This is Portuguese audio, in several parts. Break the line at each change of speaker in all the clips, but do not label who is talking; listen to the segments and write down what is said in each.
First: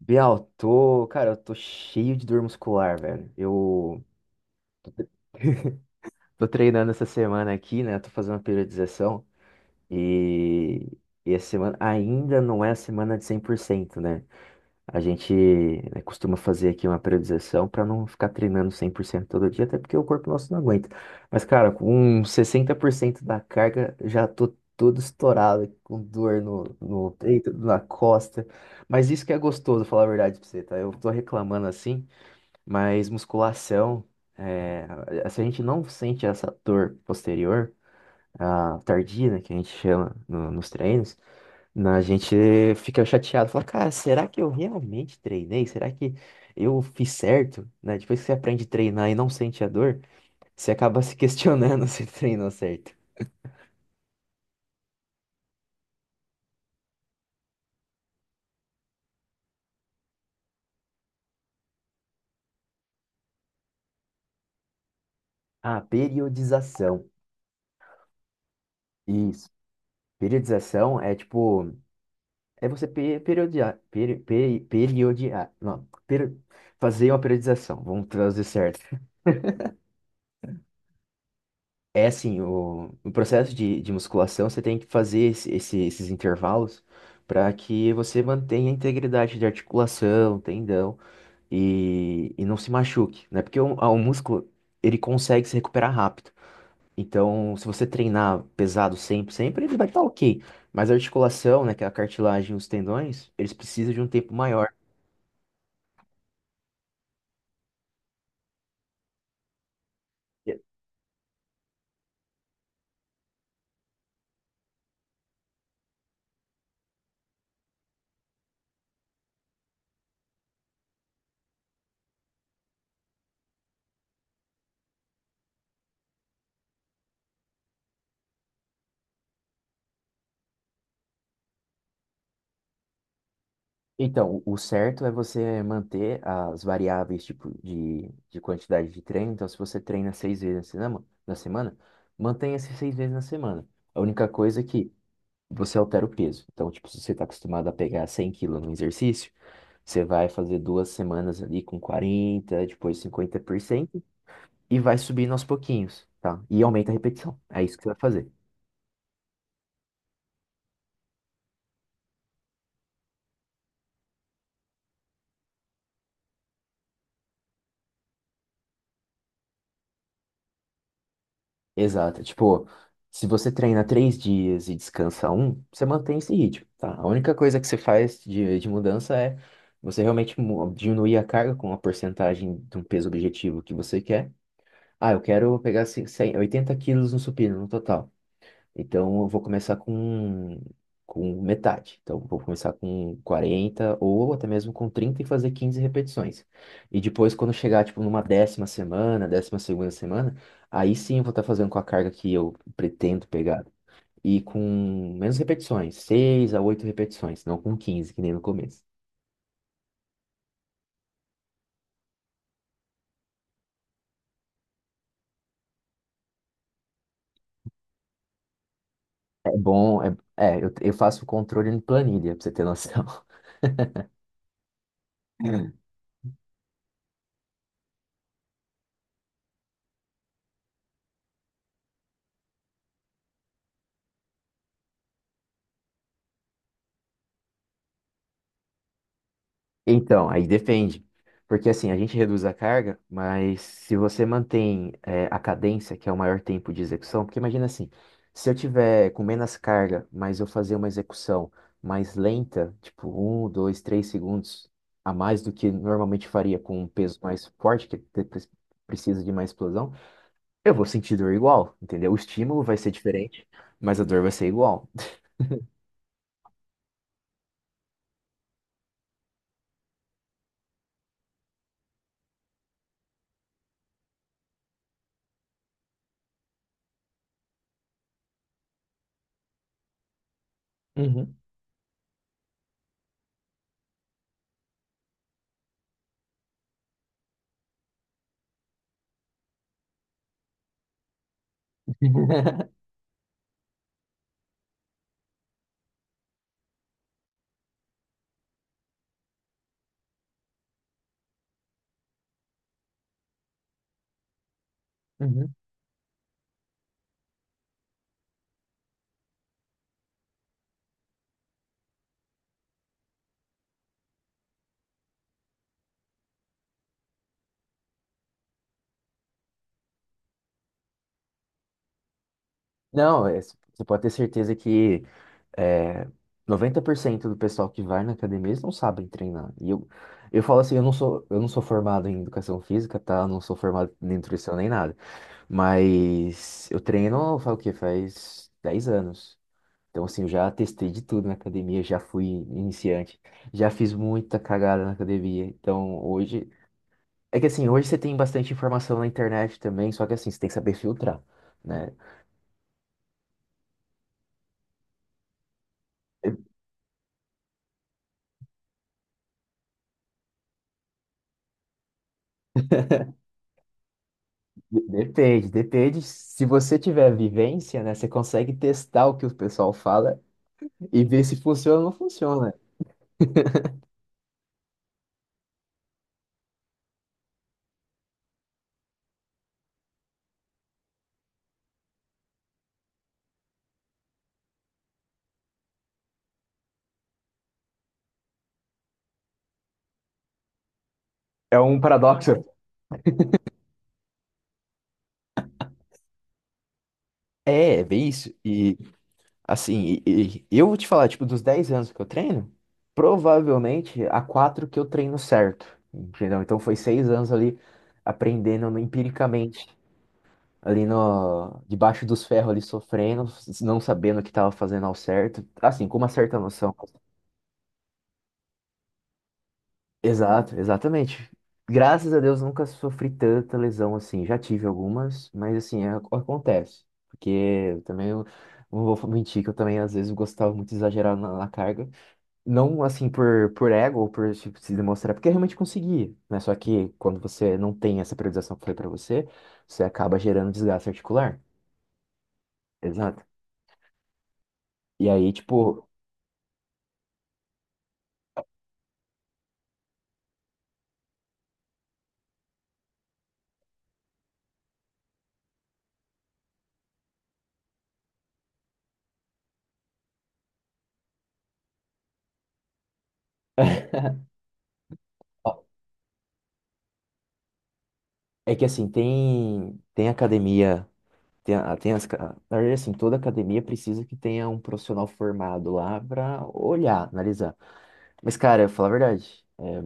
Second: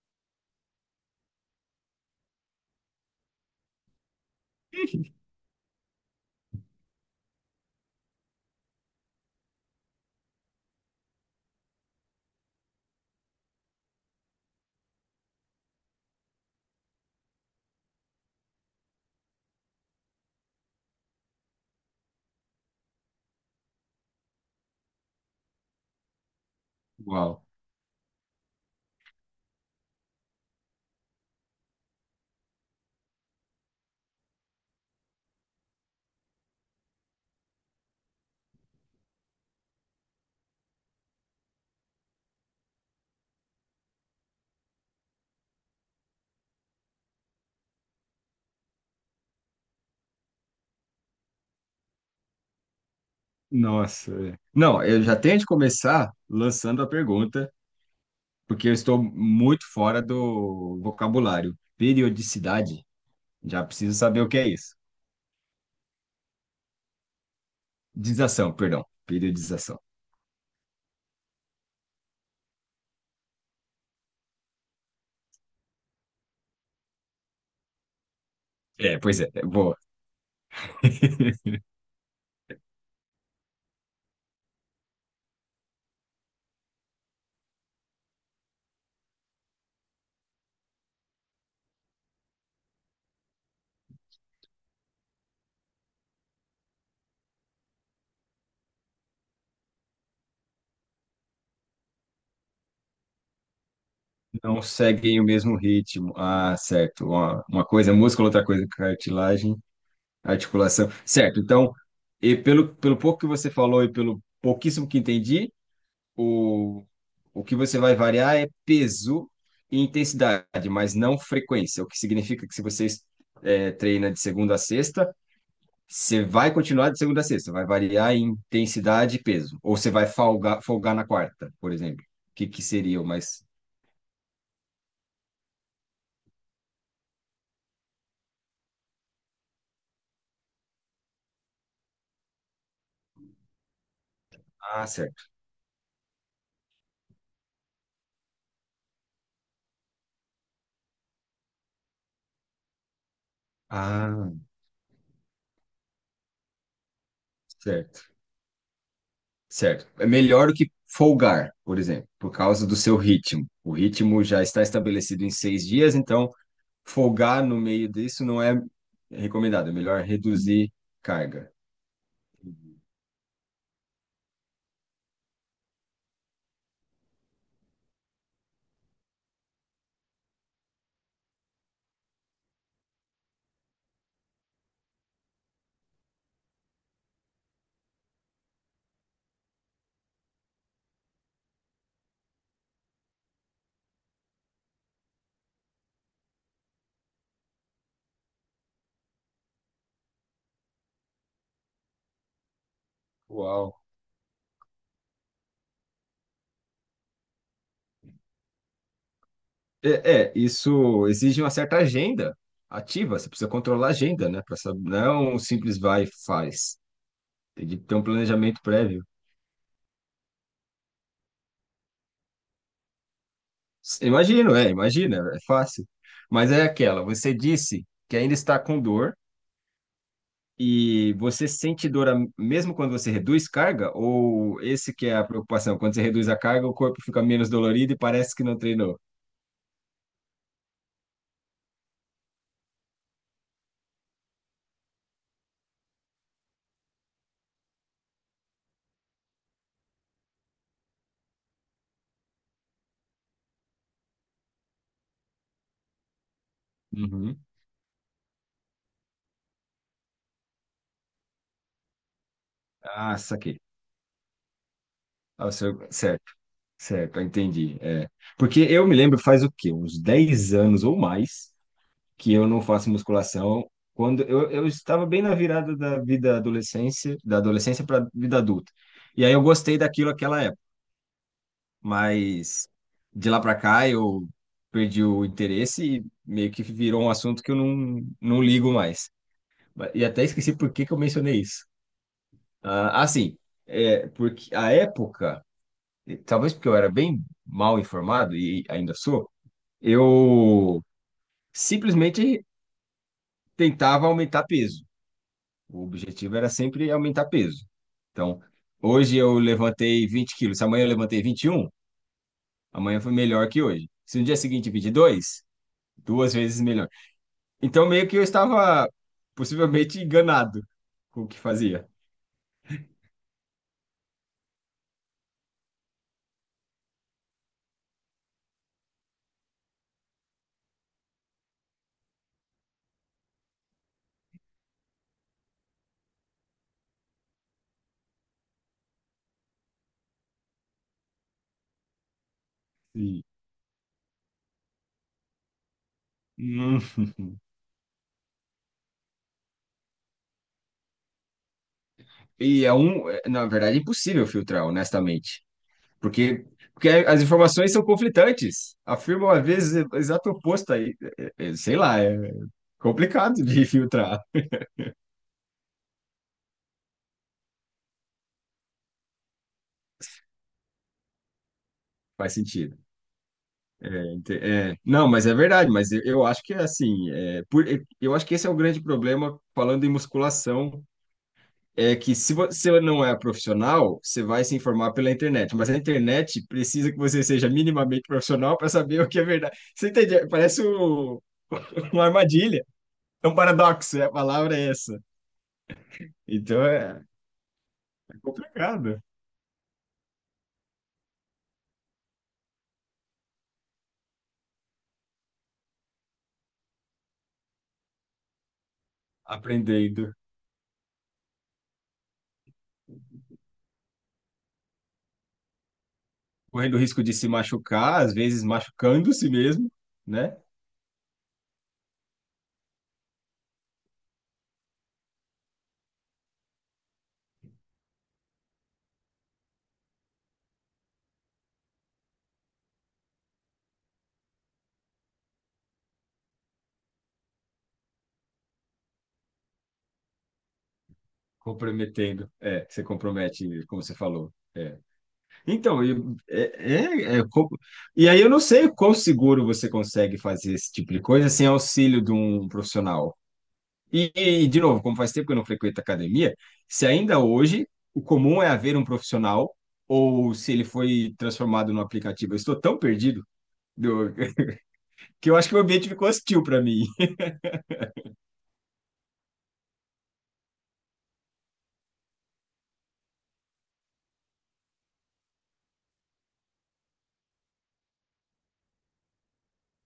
Bial, cara, eu tô cheio de dor muscular, velho. Eu tô treinando essa semana aqui, né? Tô fazendo uma periodização e, e essa semana ainda não é a semana de 100%, né? A gente, né, costuma fazer aqui uma periodização pra não ficar treinando 100% todo dia, até porque o corpo nosso não aguenta. Mas, cara, com 60% da carga, já tô todo estourado, com dor no
Uau.
peito, na costa. Mas isso que é gostoso, falar a verdade pra você, tá? Eu tô reclamando assim. Mas musculação, é, se a gente não sente essa dor posterior, a tardia, né, que a gente chama nos treinos, a gente fica chateado, fala, cara, será que eu realmente treinei? Será que eu fiz certo? Né? Depois que você aprende a treinar e não sente a dor, você acaba se questionando se treinou certo.
Nossa. É. Não, eu já tenho de começar lançando a pergunta, porque eu estou muito fora do vocabulário. Periodicidade, já preciso saber o que é isso.
Ah, periodização.
Dização, perdão.
Isso.
Periodização.
Periodização é tipo. É você periodiar, periodiar, não, fazer uma periodização, vamos trazer certo.
É, pois é, é boa.
É assim, o processo de musculação, você tem que fazer esses intervalos para que você mantenha a integridade de articulação, tendão e não se machuque, né? Porque o músculo, ele consegue se recuperar rápido. Então, se você treinar pesado sempre, sempre, ele vai estar ok. Mas a articulação, né, que é a cartilagem e os tendões, eles precisam de um tempo
Não
maior.
seguem o mesmo ritmo. Ah, certo. Uma coisa é músculo, outra coisa é cartilagem, articulação. Certo, então, e pelo pouco que você falou e pelo pouquíssimo que entendi, O, o que você vai variar é peso e intensidade, mas não frequência, o que significa que se você treina de segunda a sexta, você vai continuar de segunda a sexta, vai variar em intensidade e peso. Ou você vai folgar, folgar na quarta, por exemplo. O que seria o mais.
Então, o certo é você manter as variáveis tipo de quantidade de treino. Então, se você treina seis vezes na semana, mantenha esses seis vezes na semana. A única coisa é
Ah,
que
certo.
você altera o peso. Então, tipo, se você está acostumado a pegar 100 quilos no exercício, você vai fazer duas semanas ali com 40, depois 50%
Ah,
e vai subindo aos pouquinhos, tá? E aumenta a repetição. É isso que você vai
certo.
fazer.
Certo. É melhor do que folgar, por exemplo, por causa do seu ritmo. O ritmo já está estabelecido em 6 dias, então folgar no meio disso não é recomendado, é melhor reduzir carga.
Exato. É, tipo, se você treina três dias e descansa um, você mantém esse ritmo, tá? A única coisa que você faz de mudança é você realmente diminuir a carga com a porcentagem de um peso objetivo que você quer. Ah, eu quero pegar 100 oitenta quilos no supino no total. Então eu vou começar com metade. Então vou começar com 40 ou até mesmo com 30 e fazer 15 repetições. E depois, quando chegar tipo numa décima semana, décima segunda semana, aí sim eu vou estar fazendo com a carga que eu pretendo pegar.
Uau.
E com menos repetições, 6 a 8 repetições, não com 15 que nem no começo.
É, isso exige uma certa agenda ativa, você precisa controlar a agenda, né? Pra saber, não é um simples vai e faz. Tem que ter um planejamento prévio.
É bom, eu faço o controle em planilha, pra você ter noção.
Imagino, é, imagina, é fácil. Mas é aquela, você disse que ainda está com dor e você sente dor mesmo quando você reduz carga, ou esse que é a preocupação, quando você reduz a carga, o corpo fica menos dolorido e parece que não treinou?
Então, aí depende. Porque assim, a gente reduz a carga, mas se você mantém a cadência, que é o maior tempo de execução. Porque imagina assim, se eu tiver com menos carga, mas eu fazer uma execução mais lenta, tipo um, dois, três segundos a mais do que normalmente faria com um peso
Uhum.
mais forte, que precisa de mais explosão, eu vou sentir dor igual, entendeu? O estímulo vai ser
Ah,
diferente,
saquei.
mas a dor vai ser igual.
Ah, certo, certo, eu entendi. É. Porque eu me lembro faz o quê? Uns 10 anos ou mais que eu não faço musculação. Quando eu estava bem na virada da vida adolescência, da adolescência para vida adulta. E aí eu gostei daquilo naquela época,
Uhum.
mas de lá para cá eu perdi o interesse e meio que virou um assunto que eu não ligo mais. E até esqueci por que que eu mencionei isso. Ah, assim, é, porque a época e talvez porque eu era bem mal informado e ainda sou, eu simplesmente tentava aumentar peso.
Uhum.
O objetivo era sempre aumentar peso. Então, hoje eu levantei 20 quilos. Se amanhã eu levantei 21, amanhã foi melhor que hoje. Se no dia seguinte 22, duas vezes melhor. Então, meio que eu estava possivelmente enganado com o que fazia.
Não, você pode ter certeza que É, 90% do pessoal que vai na academia, eles não sabem treinar. E eu falo assim, eu não sou formado em educação física, tá? Eu não sou formado em nutrição nem nada. Mas eu treino, faz o quê? Faz 10 anos. Então, assim, eu já testei de tudo na academia, já fui iniciante,
Sim.
já fiz muita cagada na academia. Então, hoje...
Hum.
É que assim, hoje você tem bastante informação na internet também, só que assim, você tem que saber filtrar, né?
E é um, é, na verdade, é impossível filtrar, honestamente. Porque, porque as informações são conflitantes, afirmam às vezes o exato oposto aí. É, Sei lá, é complicado de filtrar.
Depende, depende. Se você tiver vivência, né, você consegue testar o que o pessoal fala e ver se funciona ou não
Faz
funciona.
sentido. É, é, não, mas é verdade, mas eu acho que é assim, é, eu acho que esse é o grande problema falando em musculação, é que se você não é profissional, você vai se informar pela internet, mas a internet precisa que você seja minimamente profissional para saber o que é verdade. Você entende? Parece
É um
uma
paradoxo.
armadilha, é um paradoxo, é, a palavra é essa. Então, é,
É, é bem isso. E,
Complicado.
assim, e eu vou te falar, tipo, dos 10 anos que eu treino, provavelmente há 4 que eu treino certo, entendeu? Então foi 6 anos ali aprendendo empiricamente,
Aprendendo,
ali no, debaixo dos ferros, ali sofrendo, não sabendo o que estava fazendo ao certo, assim, com uma certa
correndo
noção.
o risco de se machucar, às vezes machucando-se mesmo, né?
Exato, exatamente. Graças a Deus nunca sofri tanta lesão assim. Já tive algumas, mas assim, acontece. Porque eu também eu não vou mentir que eu também às vezes gostava muito de exagerar na carga. Não assim por ego ou por tipo, se demonstrar, porque eu realmente consegui, né? Só que quando você não tem essa priorização que eu falei pra você, você acaba gerando desgaste articular.
Comprometendo. É, você
Exato.
compromete, como você falou. É.
E aí,
Então,
tipo,
e, é, é, e aí eu não sei o quão seguro você consegue fazer esse tipo de coisa sem auxílio de um profissional. E, de novo, como faz tempo que eu não frequento academia, se ainda hoje o comum é haver um profissional, ou se ele foi transformado num aplicativo, eu estou tão perdido do- que eu acho que o ambiente ficou hostil para mim.
é que assim, tem academia. Tem, a- tem as, ca- Na verdade, assim, toda academia precisa que tenha um profissional formado lá para olhar, analisar. Mas, cara, eu vou falar a verdade,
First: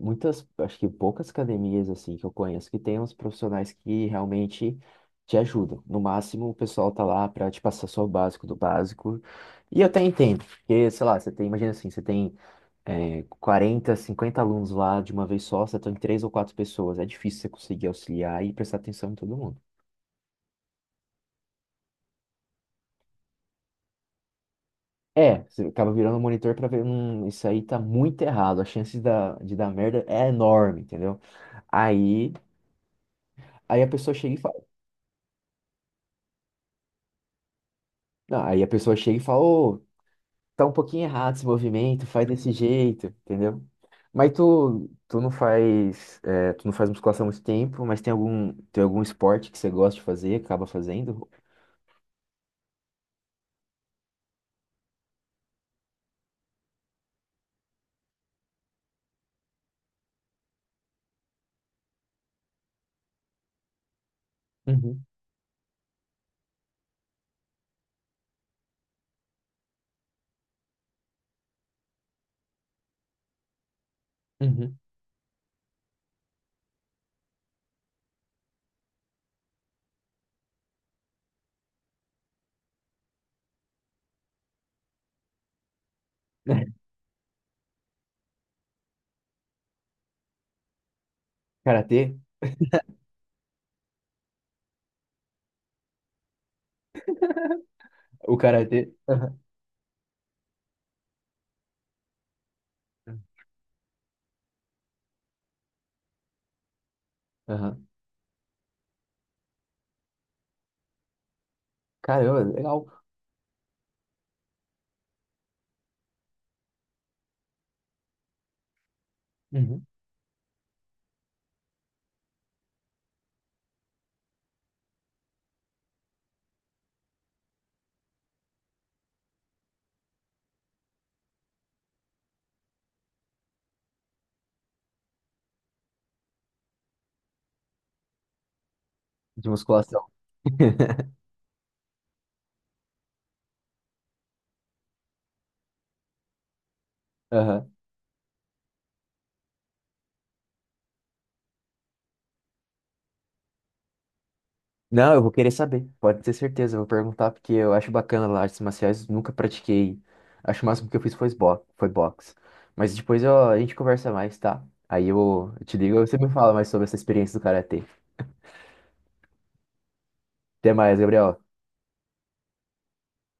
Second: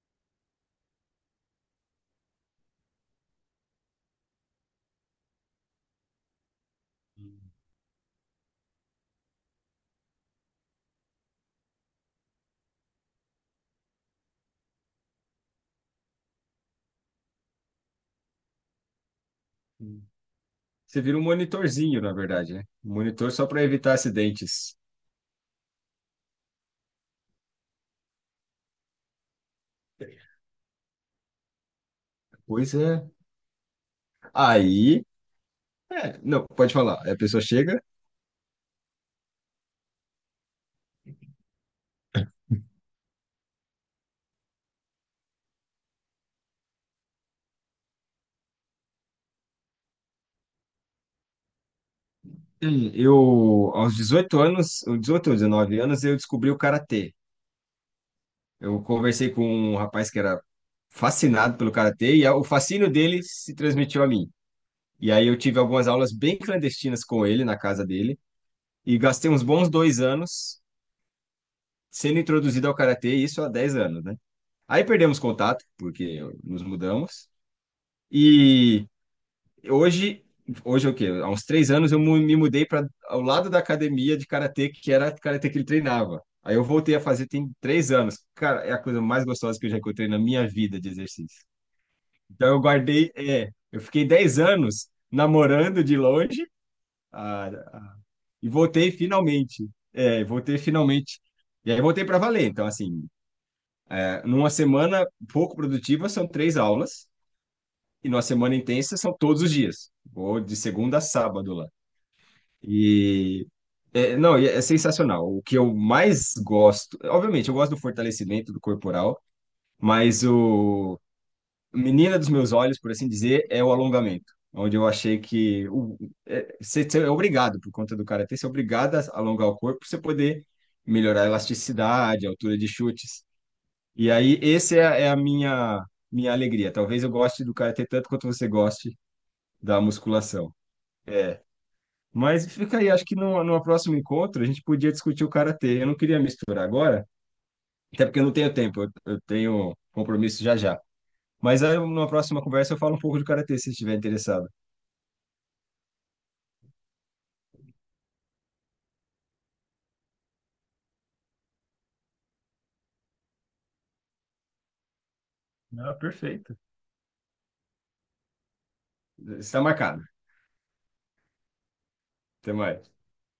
muitas, acho que poucas academias, assim, que eu conheço que tem uns profissionais que realmente te ajudam. No máximo, o pessoal tá lá para te passar só o básico do básico. E eu até entendo, porque, sei lá, você tem, imagina assim, você tem, 40, 50 alunos lá de uma vez só, você tem três ou quatro pessoas, é difícil você conseguir auxiliar e prestar atenção em todo mundo.
Hum. Você vira um monitorzinho, na verdade, né? Um monitor só para evitar acidentes.
É, você acaba virando o monitor pra ver, isso aí tá muito errado, a chance de dar merda é enorme, entendeu? Aí,
Pois é.
aí a pessoa chega e fala,
Aí, é, não, pode falar. Aí a pessoa chega.
não, aí a pessoa chega e fala, ô, tá um pouquinho errado esse movimento, faz desse jeito, entendeu? Mas tu não faz musculação há muito tempo, mas tem algum esporte que você gosta de fazer, acaba fazendo?
Eu, aos 18 anos, ou 18 ou 19 anos, eu descobri o karatê. Eu conversei com um rapaz que era fascinado pelo karatê e o fascínio dele se transmitiu a mim.
Uhum,
E aí eu tive algumas aulas bem clandestinas com ele na casa dele e gastei uns bons 2 anos sendo introduzido ao karatê, e isso há 10 anos, né?
uhum.
Aí perdemos contato, porque nos mudamos. E hoje, hoje é o quê? Há uns 3 anos eu me mudei para ao lado da academia de karatê, que era a karatê que ele treinava. Aí eu voltei a fazer tem 3 anos. Cara, é a coisa mais gostosa que eu já encontrei na minha vida de exercício.
Karatê?
Então eu guardei, é, eu fiquei 10 anos namorando de longe, ah,
O
e
karatê?
voltei
Aham,
finalmente. É, voltei finalmente. E aí voltei para valer. Então, assim, é, numa semana pouco produtiva, são três aulas.
aham.
E numa semana intensa são todos os dias. Vou de segunda a sábado lá.
Caramba, legal.
E é, não, e é sensacional. O que eu mais gosto, obviamente, eu gosto do fortalecimento do corporal,
Uhum.
mas o menina dos meus olhos, por assim dizer, é o alongamento. Onde eu achei que o, é, você é obrigado, por conta do karatê, você é obrigado a alongar o corpo para você poder melhorar a elasticidade, a altura de chutes. E aí, esse é, é a minha alegria. Talvez eu goste do karatê tanto quanto você goste
De
da
musculação.
musculação. É. Mas fica aí, acho que numa próximo encontro a gente podia discutir o karatê. Eu não queria misturar agora, até porque eu não tenho tempo, eu tenho compromisso já já. Mas aí, numa próxima conversa eu falo um pouco de karatê, se estiver interessado.
Não, eu vou querer saber, pode ter certeza, eu vou perguntar, porque eu acho bacana lá, artes marciais, nunca pratiquei. Acho que o máximo que eu fiz foi boxe. Mas depois ó, a gente conversa mais, tá? Aí eu te
Ah,
ligo, você me fala
perfeito.
mais sobre essa experiência do karatê.
Está marcado.
Até mais, Gabriel.
Até mais.